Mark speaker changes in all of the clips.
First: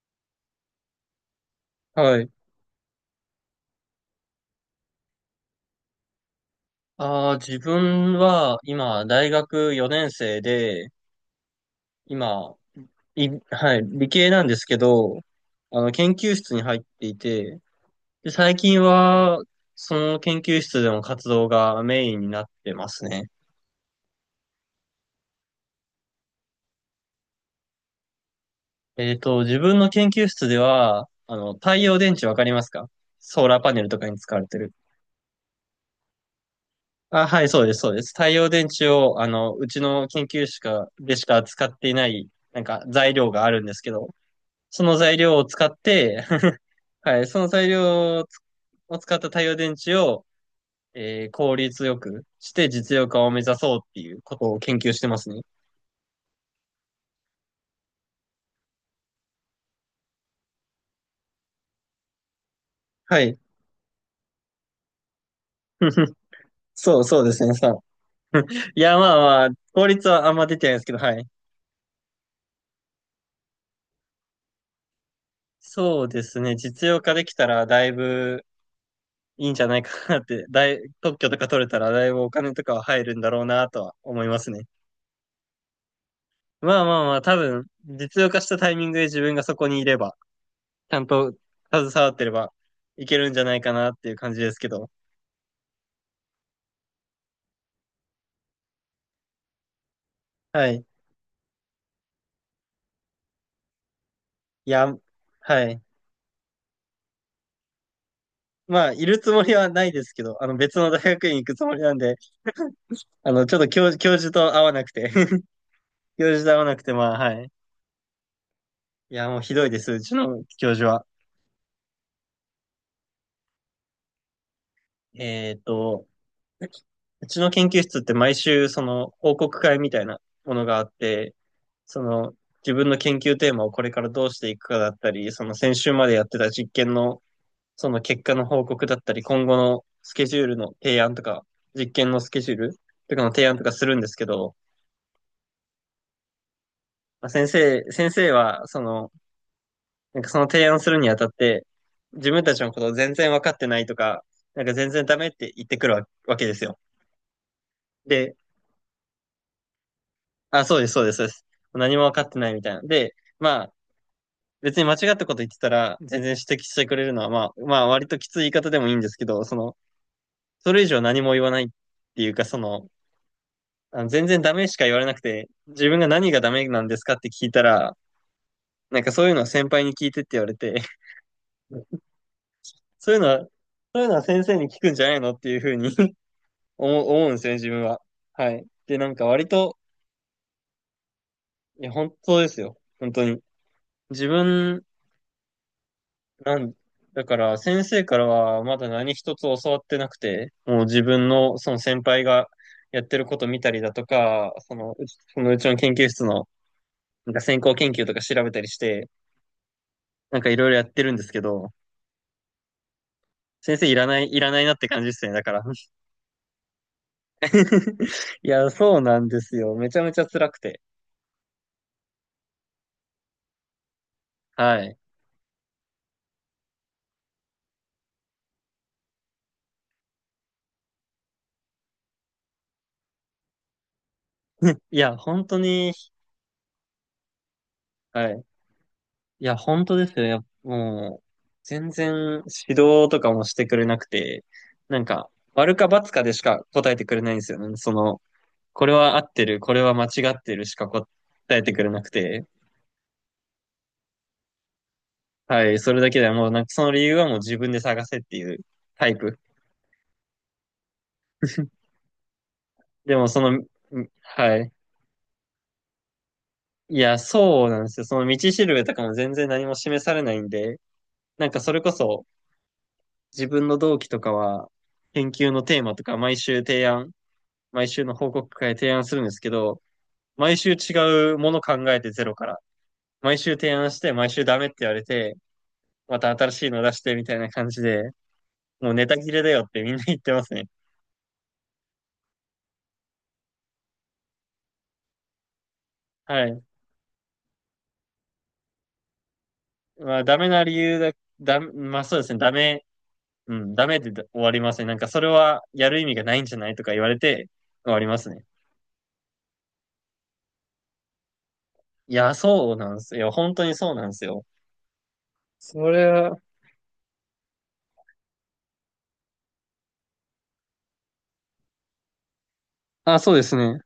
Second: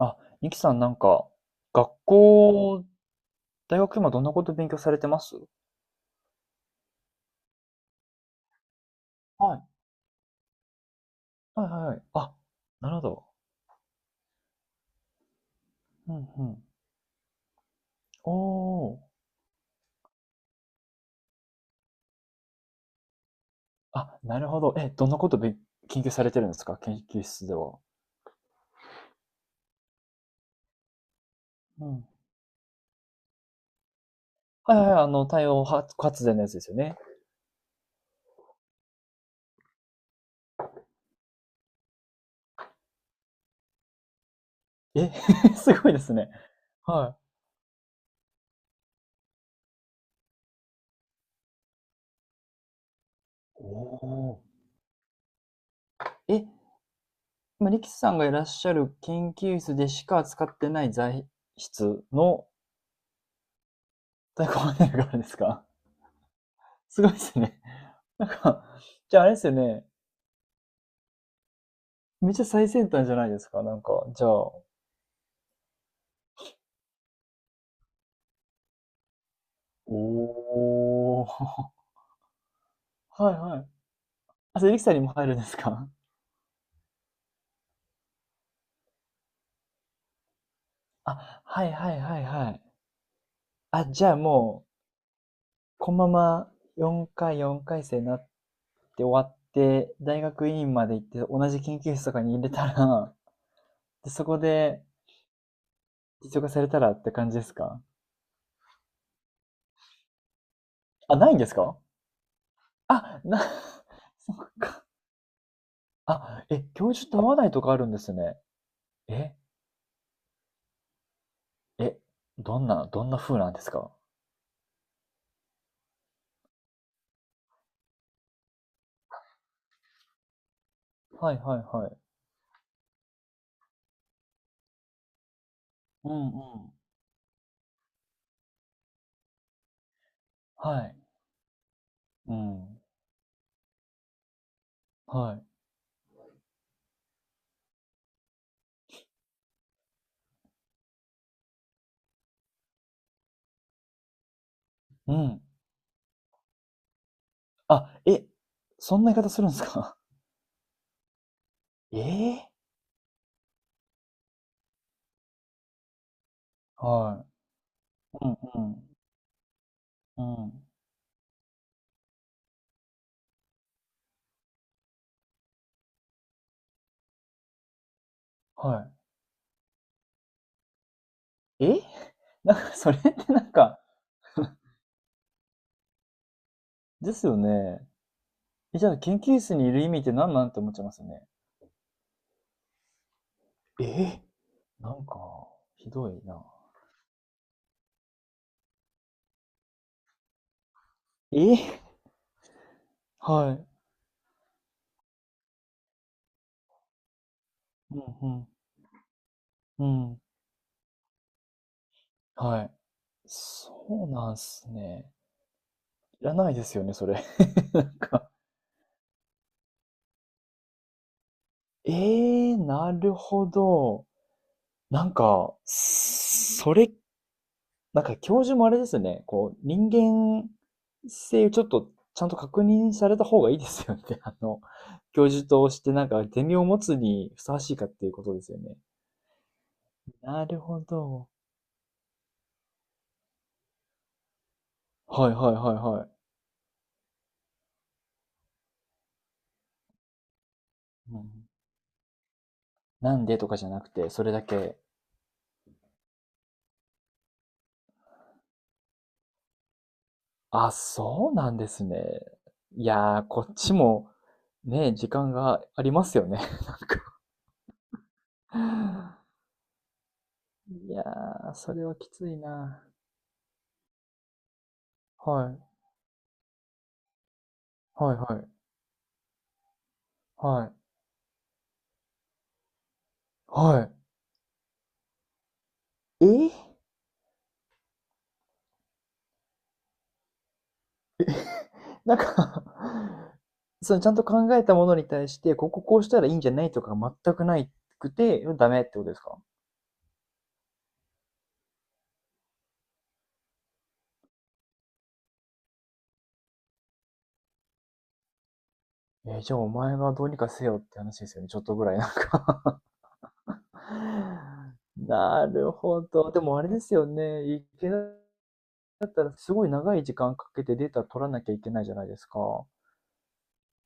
Speaker 1: あ、ニキさんなんか、学
Speaker 2: はい。
Speaker 1: 校、大学今どんなこと勉強されてます？
Speaker 2: ああ、自分は今、大
Speaker 1: はい。
Speaker 2: 学4年生で、
Speaker 1: はいはいはい。あ、
Speaker 2: 今、
Speaker 1: なるほど。
Speaker 2: はい、理系なんですけど、研
Speaker 1: うん
Speaker 2: 究
Speaker 1: う
Speaker 2: 室に
Speaker 1: ん。
Speaker 2: 入っていて、で、最近
Speaker 1: おー。
Speaker 2: は、その研究室での活動がメインになってますね。
Speaker 1: あ、なるほど。え、どんなこと研究されてるんですか、研究室では？
Speaker 2: 自分の研究室では、太
Speaker 1: う
Speaker 2: 陽
Speaker 1: ん。
Speaker 2: 電池わかりますか？ソーラーパネルとかに使われてる。
Speaker 1: はいはいはい、あの、太陽発電のやつですよね。
Speaker 2: あ、はい、そうです、そうです。太陽電池を、うちの研究室でしか使っていない、なんか材料があるんですけど、その
Speaker 1: え、
Speaker 2: 材料を 使
Speaker 1: す
Speaker 2: っ
Speaker 1: ごいです
Speaker 2: て
Speaker 1: ね。は
Speaker 2: はい、その材料を使った太陽電池を、効率よくして実用化を目指
Speaker 1: い。
Speaker 2: そうって
Speaker 1: お
Speaker 2: いうこ
Speaker 1: ー。
Speaker 2: とを研究してますね。
Speaker 1: え、今、力士さんがいらっしゃる研究室でしか使ってない材質の
Speaker 2: はい。
Speaker 1: 太鼓判ネルがあるんですか？
Speaker 2: そ
Speaker 1: す
Speaker 2: う、
Speaker 1: ごいで
Speaker 2: そうで
Speaker 1: す
Speaker 2: すね、
Speaker 1: ね。
Speaker 2: さ。
Speaker 1: なんか、
Speaker 2: いや、まあ
Speaker 1: じゃああれで
Speaker 2: ま
Speaker 1: す
Speaker 2: あ、
Speaker 1: よね。
Speaker 2: 効率はあんま出てないですけど、はい。
Speaker 1: めっちゃ最先端じゃないですか。なんか、じゃあ。
Speaker 2: そうですね、実用化できたらだいぶいいんじゃないかなって、特
Speaker 1: お
Speaker 2: 許とか取れ
Speaker 1: ー。
Speaker 2: たらだいぶお金とかは入る んだ
Speaker 1: はい
Speaker 2: ろう
Speaker 1: はい。
Speaker 2: なとは思います
Speaker 1: あ、
Speaker 2: ね。
Speaker 1: それ、リキさんにも入るんですか？
Speaker 2: まあまあまあ、多分、実用化したタイミングで自分がそこにいれば、ちゃんと
Speaker 1: あ、はい
Speaker 2: 携
Speaker 1: はい
Speaker 2: わっ
Speaker 1: は
Speaker 2: て
Speaker 1: い
Speaker 2: れ
Speaker 1: は
Speaker 2: ば
Speaker 1: い。
Speaker 2: いけるんじゃないか
Speaker 1: あ、
Speaker 2: なっ
Speaker 1: じ
Speaker 2: てい
Speaker 1: ゃ
Speaker 2: う
Speaker 1: あ
Speaker 2: 感じです
Speaker 1: も
Speaker 2: け
Speaker 1: う、
Speaker 2: ど。
Speaker 1: このまま4回生になって終わって、大学
Speaker 2: は
Speaker 1: 院
Speaker 2: い。
Speaker 1: まで行って、同じ研究室とかに入れたら、で、そこ
Speaker 2: い
Speaker 1: で
Speaker 2: や、はい。
Speaker 1: 実用化されたらって感じですか？
Speaker 2: まあ、いるつもりはないですけど、別の大
Speaker 1: あ、
Speaker 2: 学
Speaker 1: ない
Speaker 2: 院
Speaker 1: ん
Speaker 2: 行
Speaker 1: で
Speaker 2: く
Speaker 1: す
Speaker 2: つも
Speaker 1: か？
Speaker 2: りなんで、
Speaker 1: あ、な、
Speaker 2: ちょっと教、教 授
Speaker 1: そっ
Speaker 2: と会わな
Speaker 1: か。
Speaker 2: くて 教授
Speaker 1: あ、
Speaker 2: と会
Speaker 1: え、
Speaker 2: わなく
Speaker 1: 教
Speaker 2: て、
Speaker 1: 授
Speaker 2: まあ、
Speaker 1: と合
Speaker 2: は
Speaker 1: わな
Speaker 2: い。
Speaker 1: いとかあるんですね。
Speaker 2: いや、
Speaker 1: え、
Speaker 2: もうひどいです、うちの教授は。
Speaker 1: え、どんな風なんですか？
Speaker 2: えっと、うちの研究室って毎週、その、報告会みたいなものがあって、
Speaker 1: はいはいはい。
Speaker 2: その、自分の研究テーマをこれからどうしていくかだったり、その先週ま
Speaker 1: う
Speaker 2: でや
Speaker 1: ん
Speaker 2: ってた
Speaker 1: う
Speaker 2: 実
Speaker 1: ん。
Speaker 2: 験のその結果の報告だったり、今後のスケジュールの
Speaker 1: はい。
Speaker 2: 提案とか、実験のス
Speaker 1: う
Speaker 2: ケジュー
Speaker 1: ん。
Speaker 2: ルとかの提案とかするんですけど、
Speaker 1: はい。
Speaker 2: まあ、先生は、その、なんかその提案するにあたって、自分たちのことを全然分かってないとか、なんか全然
Speaker 1: う
Speaker 2: ダメっ
Speaker 1: ん。
Speaker 2: て言ってくるわけですよ。
Speaker 1: あ、え、
Speaker 2: で、
Speaker 1: そんな言い方するんですか？
Speaker 2: あ、そうです、そうです、そうです。何も分かっ
Speaker 1: え
Speaker 2: て
Speaker 1: え。
Speaker 2: ないみたいな。で、まあ、別に間違ったこと言ってたら、全然指摘してくれるの
Speaker 1: は
Speaker 2: は、まあ、まあ、割と
Speaker 1: い。
Speaker 2: き
Speaker 1: うん
Speaker 2: つい言い
Speaker 1: う
Speaker 2: 方でも
Speaker 1: ん。
Speaker 2: いいんですけど、その、
Speaker 1: うん。
Speaker 2: それ以上何も言わないっていうか、その、あの全然ダメしか言われなくて、自分が何がダメなんですかって聞いたら、
Speaker 1: は
Speaker 2: なんかそういうのは先輩に聞いてって言われて、
Speaker 1: い。え？なんかそれっ
Speaker 2: そういうの
Speaker 1: て
Speaker 2: は、
Speaker 1: な
Speaker 2: そ
Speaker 1: んか、
Speaker 2: ういうのは先生に聞くんじゃないのっていうふうに 思う
Speaker 1: で
Speaker 2: 思
Speaker 1: す
Speaker 2: うん
Speaker 1: よ
Speaker 2: ですよね、自分
Speaker 1: ね。
Speaker 2: は。はい。
Speaker 1: え、じゃあ
Speaker 2: で、なん
Speaker 1: 研
Speaker 2: か
Speaker 1: 究
Speaker 2: 割
Speaker 1: 室にい
Speaker 2: と、
Speaker 1: る意味って何なんって思っちゃいますよね。
Speaker 2: いや、本当ですよ。本当に。
Speaker 1: え
Speaker 2: 自分、
Speaker 1: なんかひどいな。
Speaker 2: なん、だから先生からはまだ何一つ教わってなくて、もう自分
Speaker 1: え
Speaker 2: のその
Speaker 1: え、
Speaker 2: 先輩がやってること
Speaker 1: は
Speaker 2: 見
Speaker 1: い。
Speaker 2: たりだとか、その、そのうちの研究室のなんか先行研
Speaker 1: う
Speaker 2: 究とか調
Speaker 1: ん
Speaker 2: べたりして、
Speaker 1: うん。うん。
Speaker 2: なんかいろいろやってるんですけど、
Speaker 1: はい。そ
Speaker 2: 先生いら
Speaker 1: う
Speaker 2: な
Speaker 1: な
Speaker 2: い、
Speaker 1: ん
Speaker 2: いらない
Speaker 1: す
Speaker 2: なって感じ
Speaker 1: ね。
Speaker 2: ですね、だから。
Speaker 1: いらないですよね、それ。なん か、
Speaker 2: いや、そうなんですよ。めちゃめちゃ辛くて。
Speaker 1: なるほど。
Speaker 2: はい。
Speaker 1: なんか、それ、なんか教授もあれですね、こう、人間性をちょっとちゃんと確認された方がいいですよね。あの、
Speaker 2: いや、
Speaker 1: 教
Speaker 2: 本
Speaker 1: 授
Speaker 2: 当
Speaker 1: として
Speaker 2: に、
Speaker 1: なんかゼミを持つにふさわしいかっていうこ
Speaker 2: は
Speaker 1: と
Speaker 2: い。
Speaker 1: ですよね。
Speaker 2: いや、本当ですよ。や
Speaker 1: な
Speaker 2: っ
Speaker 1: るほ
Speaker 2: もう、
Speaker 1: ど。
Speaker 2: 全然指導とかもしてくれなくて、なん
Speaker 1: は
Speaker 2: か、
Speaker 1: いはいはい
Speaker 2: 丸か
Speaker 1: は
Speaker 2: ×かでしか答えてくれないんですよね。その、これは合ってる、これは間違ってるしか答
Speaker 1: い。うん、
Speaker 2: えてくれなくて、
Speaker 1: なんでとかじゃなくて、それだけ、
Speaker 2: はい、それだけでもう、なんかその理由はもう自分で探せっていうタイプ。
Speaker 1: あ、そうなんですね。い
Speaker 2: で
Speaker 1: やー、
Speaker 2: もそ
Speaker 1: こ
Speaker 2: の、
Speaker 1: っ
Speaker 2: ん
Speaker 1: ちも
Speaker 2: はい。
Speaker 1: ね、時間がありますよね。
Speaker 2: いや、そうなんですよ。その道
Speaker 1: い
Speaker 2: しるべとかも全然何も示されないんで、
Speaker 1: や
Speaker 2: なん
Speaker 1: ー、
Speaker 2: かそ
Speaker 1: そ
Speaker 2: れ
Speaker 1: れ
Speaker 2: こ
Speaker 1: はき
Speaker 2: そ
Speaker 1: ついな。
Speaker 2: 自分の同期とかは研究
Speaker 1: はい。
Speaker 2: のテーマとか毎週の
Speaker 1: はい
Speaker 2: 報
Speaker 1: はい。
Speaker 2: 告会で提案するんですけど、毎
Speaker 1: は
Speaker 2: 週
Speaker 1: い。
Speaker 2: 違うもの考えてゼロから、毎週提案
Speaker 1: は
Speaker 2: して毎週ダメって言われて、ま
Speaker 1: い。
Speaker 2: た新しいの出してみたいな感じで、もうネタ切れだよってみんな言ってますね。
Speaker 1: なんか そのちゃんと考えたものに対して、こここうしたらいいん
Speaker 2: は
Speaker 1: じゃ
Speaker 2: い。
Speaker 1: ないとか全くないくて、ダメってことですか？
Speaker 2: まあダメな理由だ、まあそうですね、ダメ、うん、ダメで終わりますね。なんかそれはやる意味がないんじゃないとか言われて終わりますね。
Speaker 1: じゃあお前がどうにかせよって話ですよね。ちょっとぐらいなん
Speaker 2: いや、そう
Speaker 1: か
Speaker 2: なんですよ。本当にそうなんですよ。
Speaker 1: なる
Speaker 2: そ
Speaker 1: ほ
Speaker 2: れ
Speaker 1: ど。
Speaker 2: は、
Speaker 1: でもあれですよね。いけなかったらすごい長い時間かけてデータ取らなきゃいけないじゃないですか。
Speaker 2: あ、そうですね。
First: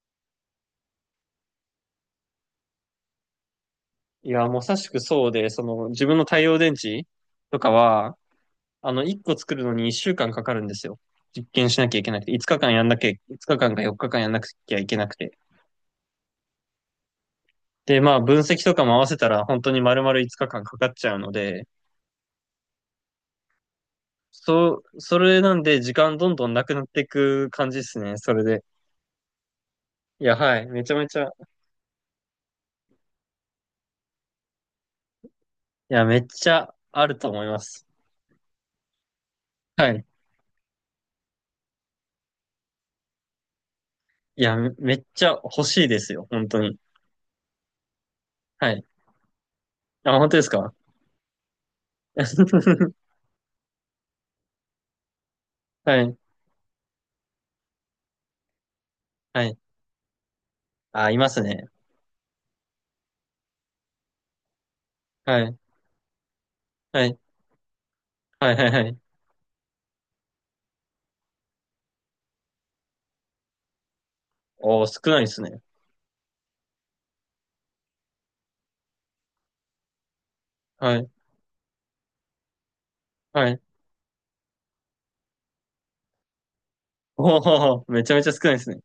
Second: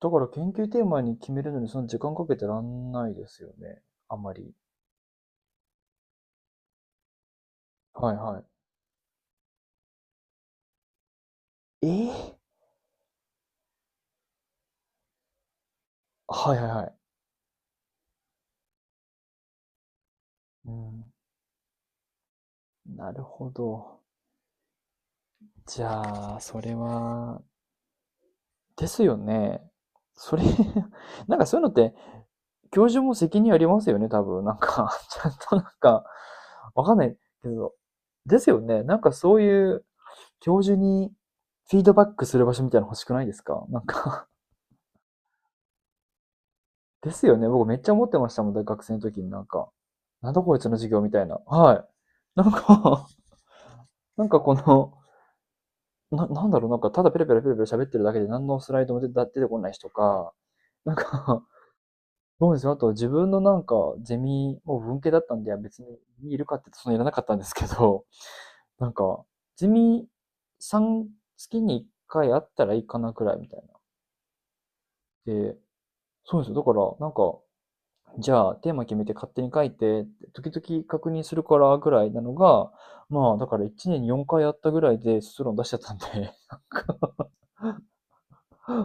Speaker 1: だから研究テーマに決めるのにそんな時間かけてらんないですよね。あん
Speaker 2: い
Speaker 1: ま
Speaker 2: や、
Speaker 1: り。
Speaker 2: まさしくそうで、その、自分の太陽電池とか
Speaker 1: は
Speaker 2: は、
Speaker 1: いはい。
Speaker 2: 1個作るのに1週間かかるんですよ。実験しな
Speaker 1: え
Speaker 2: きゃいけ
Speaker 1: え、
Speaker 2: なくて、5日間か4日間やんなきゃいけなくて。
Speaker 1: はいはいはい。
Speaker 2: で、まあ、分析とかも合わせたら、本当に丸々5日間かん
Speaker 1: う
Speaker 2: かかっち
Speaker 1: ん。
Speaker 2: ゃうので、
Speaker 1: なるほど。
Speaker 2: そう、それなんで、
Speaker 1: じ
Speaker 2: 時間ど
Speaker 1: ゃ
Speaker 2: ん
Speaker 1: あ、
Speaker 2: どん
Speaker 1: そ
Speaker 2: なく
Speaker 1: れ
Speaker 2: なってい
Speaker 1: は、
Speaker 2: く感じですね。それで。
Speaker 1: ですよね。
Speaker 2: いや、
Speaker 1: それ、
Speaker 2: はい。めちゃめちゃ、い
Speaker 1: なんかそういうのって、教授も責任ありますよね、多分。なんか ちゃんとなん
Speaker 2: や、
Speaker 1: か、
Speaker 2: めっちゃ
Speaker 1: わかんな
Speaker 2: あ
Speaker 1: い
Speaker 2: ると思い
Speaker 1: け
Speaker 2: ま
Speaker 1: ど。
Speaker 2: す。
Speaker 1: ですよね。なんかそういう
Speaker 2: はい。
Speaker 1: 教授にフィードバックする場所みたいなの欲しくないですか？なんか、
Speaker 2: いや、めっちゃ欲しいですよ、本当に。
Speaker 1: ですよね。僕めっちゃ思ってましたもん、大
Speaker 2: はい。
Speaker 1: 学生の時になんか、
Speaker 2: あ、本
Speaker 1: なん
Speaker 2: 当で
Speaker 1: だ
Speaker 2: す
Speaker 1: こいつの
Speaker 2: か？
Speaker 1: 授業みたいな。はい。なん か なんかこの、
Speaker 2: はい、
Speaker 1: なんだろう、なんかただペラペラペラペラ喋ってるだけで何のスライドも出て出
Speaker 2: は
Speaker 1: て
Speaker 2: い。
Speaker 1: こない人とか、なん
Speaker 2: あ、います
Speaker 1: か
Speaker 2: ね。
Speaker 1: ど うですよ。あと自分のなんかゼミ、もう文系だった
Speaker 2: は
Speaker 1: んで、
Speaker 2: い、
Speaker 1: 別にいるかって言うとそのい
Speaker 2: は
Speaker 1: らな
Speaker 2: い、
Speaker 1: かったんですけど、
Speaker 2: はい、はい、は
Speaker 1: なん
Speaker 2: い。
Speaker 1: か、ゼミさん月に1回あったらいいかなくらいみたいな。
Speaker 2: おー、少ないです
Speaker 1: で、
Speaker 2: ね。
Speaker 1: そうですよ。だから、なんか、じゃあ、テーマ決めて勝手に書いて時々
Speaker 2: はい、
Speaker 1: 確認するからぐらいなのが、まあ、だ
Speaker 2: は
Speaker 1: か
Speaker 2: い。
Speaker 1: ら1年に4回やったぐらいで卒論出しちゃったんで、
Speaker 2: おー、めちゃめちゃ少ないですね。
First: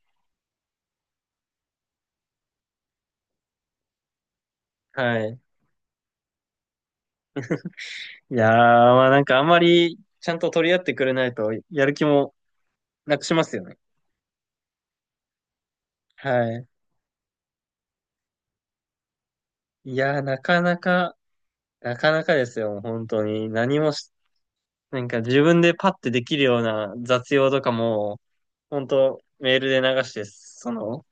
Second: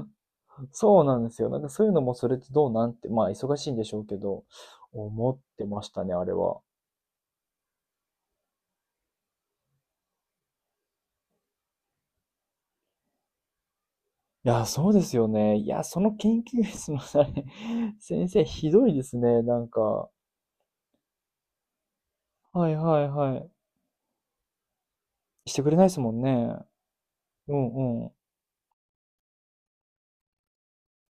Speaker 1: なんかそうなんですよ。なんかそういうのもそれってどうなんて、まあ、忙しいんでしょうけど、
Speaker 2: は
Speaker 1: 思っ
Speaker 2: い。
Speaker 1: てましたね、あれは。
Speaker 2: いやー、まあなんかあんまりちゃんと取り合ってくれないと、やる気もなくしますよね。
Speaker 1: いや、そうですよね。いや、その研
Speaker 2: は
Speaker 1: 究
Speaker 2: い。
Speaker 1: 室のあれ、先生ひどいですね、なん
Speaker 2: い
Speaker 1: か。
Speaker 2: やー、なかなか、なかなかです
Speaker 1: はい
Speaker 2: よ、
Speaker 1: は
Speaker 2: 本
Speaker 1: い
Speaker 2: 当
Speaker 1: は
Speaker 2: に。
Speaker 1: い。
Speaker 2: 何もしなんか自
Speaker 1: し
Speaker 2: 分
Speaker 1: てく
Speaker 2: で
Speaker 1: れない
Speaker 2: パ
Speaker 1: で
Speaker 2: ッ
Speaker 1: す
Speaker 2: て
Speaker 1: もん
Speaker 2: できる
Speaker 1: ね。
Speaker 2: ような雑用
Speaker 1: う
Speaker 2: とか
Speaker 1: んうん。
Speaker 2: も、本当メールで流して、その、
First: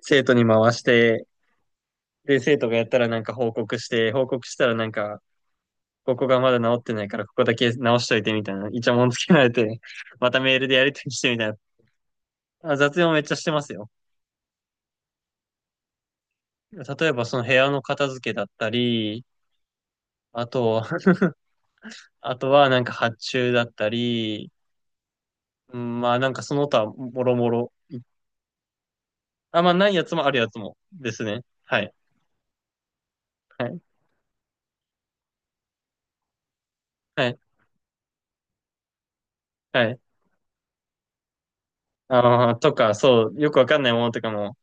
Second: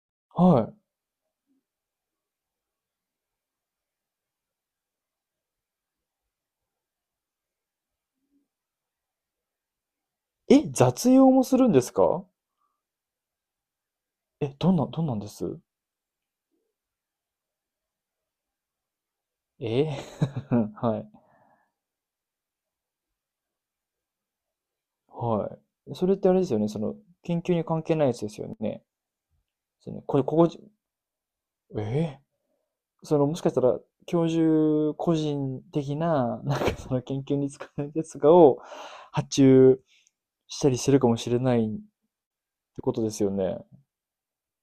Speaker 2: 生徒に回
Speaker 1: は
Speaker 2: して、で、生徒がやったらなんか報告して、報告したらなんか、ここがまだ治ってないからここだけ直しといてみたいな、イチャモンつけられて、また
Speaker 1: い。
Speaker 2: メール
Speaker 1: え、
Speaker 2: でやりと
Speaker 1: 雑
Speaker 2: りして
Speaker 1: 用
Speaker 2: み
Speaker 1: も
Speaker 2: たい
Speaker 1: す
Speaker 2: な。
Speaker 1: るんですか？
Speaker 2: あ、雑用めっちゃしてますよ。
Speaker 1: え、どんなんです？
Speaker 2: 例えばその部屋の片付けだったり、
Speaker 1: ええ
Speaker 2: あと、
Speaker 1: はい。
Speaker 2: あとはなんか発注だったり、
Speaker 1: は
Speaker 2: う
Speaker 1: い。
Speaker 2: ん
Speaker 1: そ
Speaker 2: ま
Speaker 1: れっ
Speaker 2: あな
Speaker 1: て
Speaker 2: ん
Speaker 1: あれ
Speaker 2: か
Speaker 1: です
Speaker 2: そ
Speaker 1: よ
Speaker 2: の
Speaker 1: ね、そ
Speaker 2: 他
Speaker 1: の、
Speaker 2: もろ
Speaker 1: 研
Speaker 2: も
Speaker 1: 究に
Speaker 2: ろ。
Speaker 1: 関係ないやつですよね。
Speaker 2: あ、まあな
Speaker 1: そ
Speaker 2: い
Speaker 1: の、
Speaker 2: やつ
Speaker 1: これ、
Speaker 2: もあ
Speaker 1: こ
Speaker 2: るや
Speaker 1: こ
Speaker 2: つ
Speaker 1: じ、
Speaker 2: もですね。は
Speaker 1: え
Speaker 2: い。
Speaker 1: え、その、もしかした
Speaker 2: は
Speaker 1: ら、
Speaker 2: い
Speaker 1: 教授個人的な、なんかその研
Speaker 2: は
Speaker 1: 究
Speaker 2: い、
Speaker 1: に使うやつがを発注
Speaker 2: はい。
Speaker 1: したりするかもしれないっ
Speaker 2: あーと
Speaker 1: てこ
Speaker 2: か、
Speaker 1: とです
Speaker 2: そ
Speaker 1: よ
Speaker 2: う、よく
Speaker 1: ね。
Speaker 2: わかんないものとかも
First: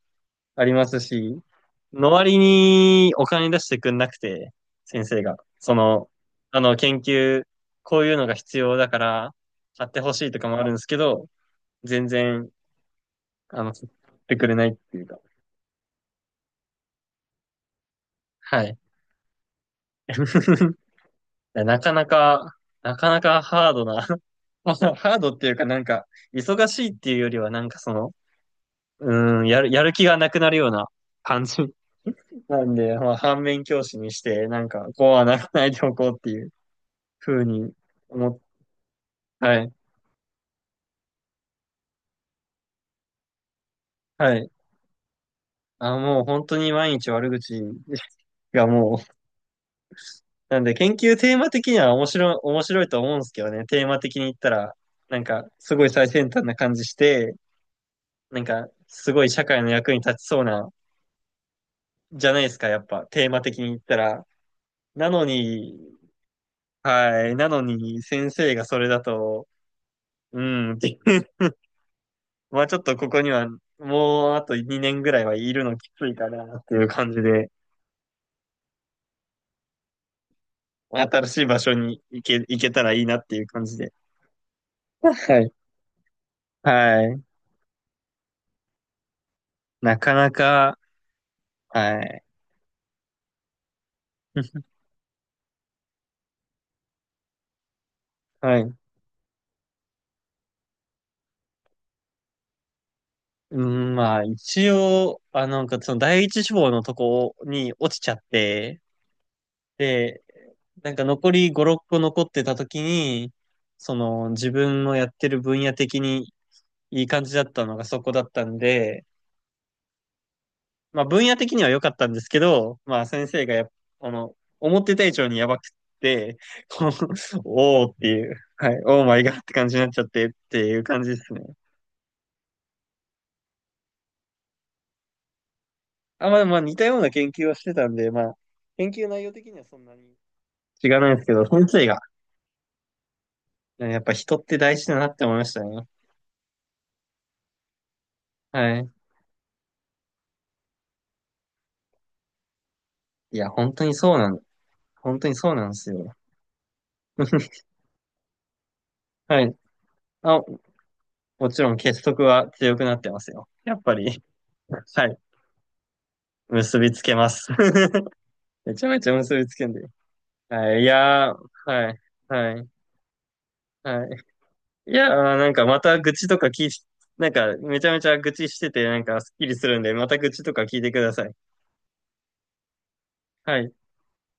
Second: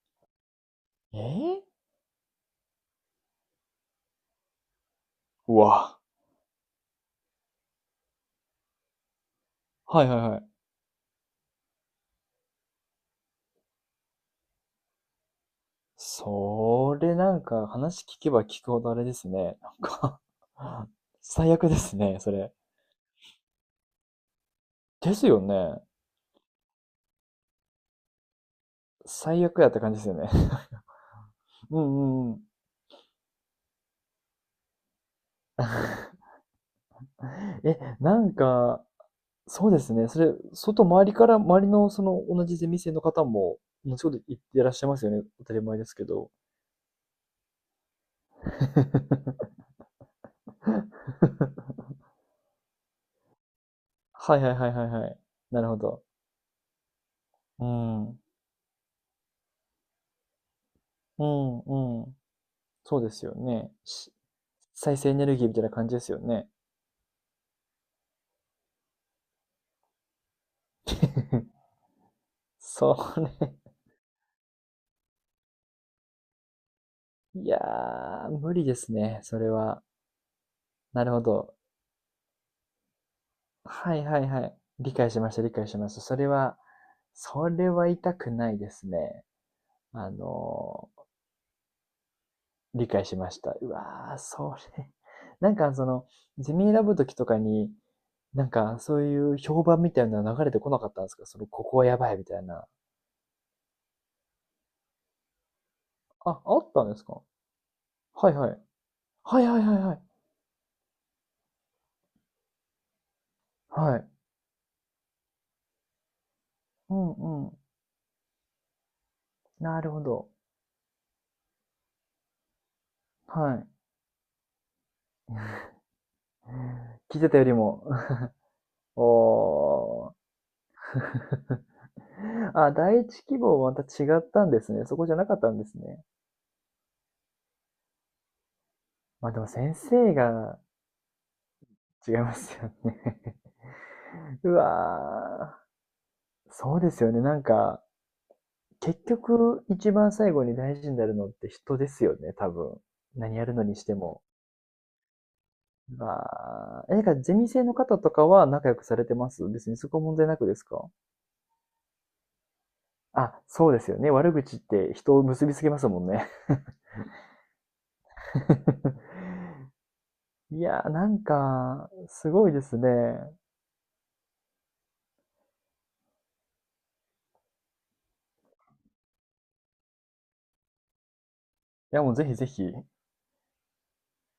Speaker 2: あります
Speaker 1: え
Speaker 2: し、
Speaker 1: え、
Speaker 2: の割にお金出してくんなくて、先生が。
Speaker 1: う
Speaker 2: そ
Speaker 1: わ。
Speaker 2: の、あの、研究、こういうのが必要だから、買って
Speaker 1: はい
Speaker 2: ほ
Speaker 1: は
Speaker 2: し
Speaker 1: い
Speaker 2: い
Speaker 1: は
Speaker 2: と
Speaker 1: い。
Speaker 2: かもあるんですけど、全然、買ってくれないっていうか。
Speaker 1: それなんか話聞けば
Speaker 2: は
Speaker 1: 聞く
Speaker 2: い。
Speaker 1: ほどあれですね。なんか 最悪で
Speaker 2: なか
Speaker 1: す
Speaker 2: な
Speaker 1: ね、それ。
Speaker 2: か、なかなかハードな、まあハ
Speaker 1: で
Speaker 2: ー
Speaker 1: す
Speaker 2: ドっ
Speaker 1: よ
Speaker 2: ていうかな
Speaker 1: ね。
Speaker 2: んか、忙しいっていうよりはなんかその、
Speaker 1: 最
Speaker 2: や
Speaker 1: 悪や
Speaker 2: る、
Speaker 1: った
Speaker 2: やる
Speaker 1: 感じで
Speaker 2: 気
Speaker 1: すよ
Speaker 2: がな
Speaker 1: ね。
Speaker 2: くなるような感じ
Speaker 1: うんうんうん。
Speaker 2: なんで、まあ、反面教師にして、なんか、こうはならないでおこうって いうふうに
Speaker 1: え、な
Speaker 2: 思っ
Speaker 1: ん
Speaker 2: て、
Speaker 1: か、
Speaker 2: は
Speaker 1: そう
Speaker 2: い、
Speaker 1: ですね。それ、外周りから、周りのその同じゼミ生の方も、同じこと
Speaker 2: は
Speaker 1: 言っ
Speaker 2: い。
Speaker 1: てらっしゃいますよね。当たり前です
Speaker 2: あ、
Speaker 1: け
Speaker 2: もう
Speaker 1: ど。
Speaker 2: 本当に毎日悪口がもう、なんで、研究テーマ的には面白い、面白いと思うんですけどね、テーマ的に言っ
Speaker 1: はい
Speaker 2: た
Speaker 1: はいはい
Speaker 2: ら、
Speaker 1: はいは
Speaker 2: な
Speaker 1: い。
Speaker 2: んか、
Speaker 1: なる
Speaker 2: す
Speaker 1: ほ
Speaker 2: ごい
Speaker 1: ど。
Speaker 2: 最先端な感じして、
Speaker 1: うん。う
Speaker 2: なんか、すごい社会の役に立ちそうな、
Speaker 1: んうん。
Speaker 2: じゃないですか、やっ
Speaker 1: そう
Speaker 2: ぱ、
Speaker 1: です
Speaker 2: テー
Speaker 1: よ
Speaker 2: マ的に
Speaker 1: ね。
Speaker 2: 言ったら。
Speaker 1: 再生
Speaker 2: な
Speaker 1: エ
Speaker 2: の
Speaker 1: ネルギーみたいな
Speaker 2: に、
Speaker 1: 感じですよね。
Speaker 2: はい、なのに、先生がそれだと、うん、って まあちょっ
Speaker 1: そ
Speaker 2: とここにはもうあと2年ぐらいはいるのきついかなっていう感じ
Speaker 1: れ、い
Speaker 2: で、
Speaker 1: やー、無理ですね。それは。なるほ
Speaker 2: 新しい
Speaker 1: ど。
Speaker 2: 場所に行けたらいいなっていう感じで。
Speaker 1: はいはいはい。理解しまし
Speaker 2: は
Speaker 1: た、理
Speaker 2: い。
Speaker 1: 解しました。それは、
Speaker 2: はい。
Speaker 1: それは痛くないですね。
Speaker 2: な
Speaker 1: あ
Speaker 2: かなか、
Speaker 1: の、
Speaker 2: はい。
Speaker 1: 理解しました。うわー、そ れ。なんかその、ゼミ選ぶときとかに、なん
Speaker 2: はい。
Speaker 1: かそういう評判みたいなの流れてこなかったんですか？その、ここはやばいみたいな。
Speaker 2: うん、まあ一応、あ、なんかその第
Speaker 1: あ、
Speaker 2: 一志
Speaker 1: あっ
Speaker 2: 望の
Speaker 1: たん
Speaker 2: と
Speaker 1: ですか？
Speaker 2: こに落ちちゃっ
Speaker 1: はいはい。
Speaker 2: て、
Speaker 1: はいはいはいはい。
Speaker 2: で、なんか残り5、6個残ってた時に、そ
Speaker 1: はい。
Speaker 2: の自分のやってる分野的に
Speaker 1: う
Speaker 2: いい感じだ
Speaker 1: んう
Speaker 2: っ
Speaker 1: ん。
Speaker 2: たのがそこだったんで、
Speaker 1: なるほど。
Speaker 2: まあ分野的には良かったんですけど、まあ先生が
Speaker 1: は
Speaker 2: や
Speaker 1: い。
Speaker 2: っあの、思ってた以上にやばく って、こう
Speaker 1: 聞いてたより
Speaker 2: お
Speaker 1: も。
Speaker 2: ーっていう、はい、オ ーマイガーって感じになっちゃっ
Speaker 1: お
Speaker 2: てっていう感じ
Speaker 1: ー。
Speaker 2: ですね。
Speaker 1: あ、第一希望はまた違ったんですね。そこじゃなかったんですね。
Speaker 2: あ、まあまあ似たような研究をしてたんで、まあ、研究内
Speaker 1: ま
Speaker 2: 容
Speaker 1: あで
Speaker 2: 的
Speaker 1: も
Speaker 2: には
Speaker 1: 先
Speaker 2: そんな
Speaker 1: 生
Speaker 2: に
Speaker 1: が
Speaker 2: 違わないですけど、先生が、
Speaker 1: 違いますよね。
Speaker 2: やっぱ人 っ
Speaker 1: う
Speaker 2: て大事だなって思いまし
Speaker 1: わ
Speaker 2: たね。
Speaker 1: ー、そうですよね。なんか、
Speaker 2: はい。
Speaker 1: 結局一番最後に大事になるのって人ですよね、多分。何
Speaker 2: い
Speaker 1: や
Speaker 2: や、
Speaker 1: るのにしても。
Speaker 2: 本当にそうなんです
Speaker 1: う
Speaker 2: よ。
Speaker 1: わ、え、なんからゼミ生 の方とかは仲良くされてま
Speaker 2: は
Speaker 1: す？
Speaker 2: い。
Speaker 1: 別にそこは問題な
Speaker 2: あ、
Speaker 1: くですか？
Speaker 2: もちろん結束は強くなってます
Speaker 1: あ、
Speaker 2: よ。
Speaker 1: そう
Speaker 2: や
Speaker 1: で
Speaker 2: っ
Speaker 1: す
Speaker 2: ぱ
Speaker 1: よね。
Speaker 2: り、
Speaker 1: 悪口って
Speaker 2: は
Speaker 1: 人
Speaker 2: い、
Speaker 1: を結びつけますもんね。
Speaker 2: 結びつけます。めちゃめちゃ 結びつけんだよ。
Speaker 1: い
Speaker 2: は
Speaker 1: や
Speaker 2: い。い
Speaker 1: ー、なん
Speaker 2: やー、は
Speaker 1: か、
Speaker 2: い。
Speaker 1: すご
Speaker 2: は
Speaker 1: いで
Speaker 2: い。
Speaker 1: すね。
Speaker 2: はい。いやー、なんかまた愚痴とか聞い、なんかめちゃめちゃ愚痴してて、なんかスッキリするんで、また愚痴とか聞いてください。
Speaker 1: や、もうぜひぜひ、
Speaker 2: はい。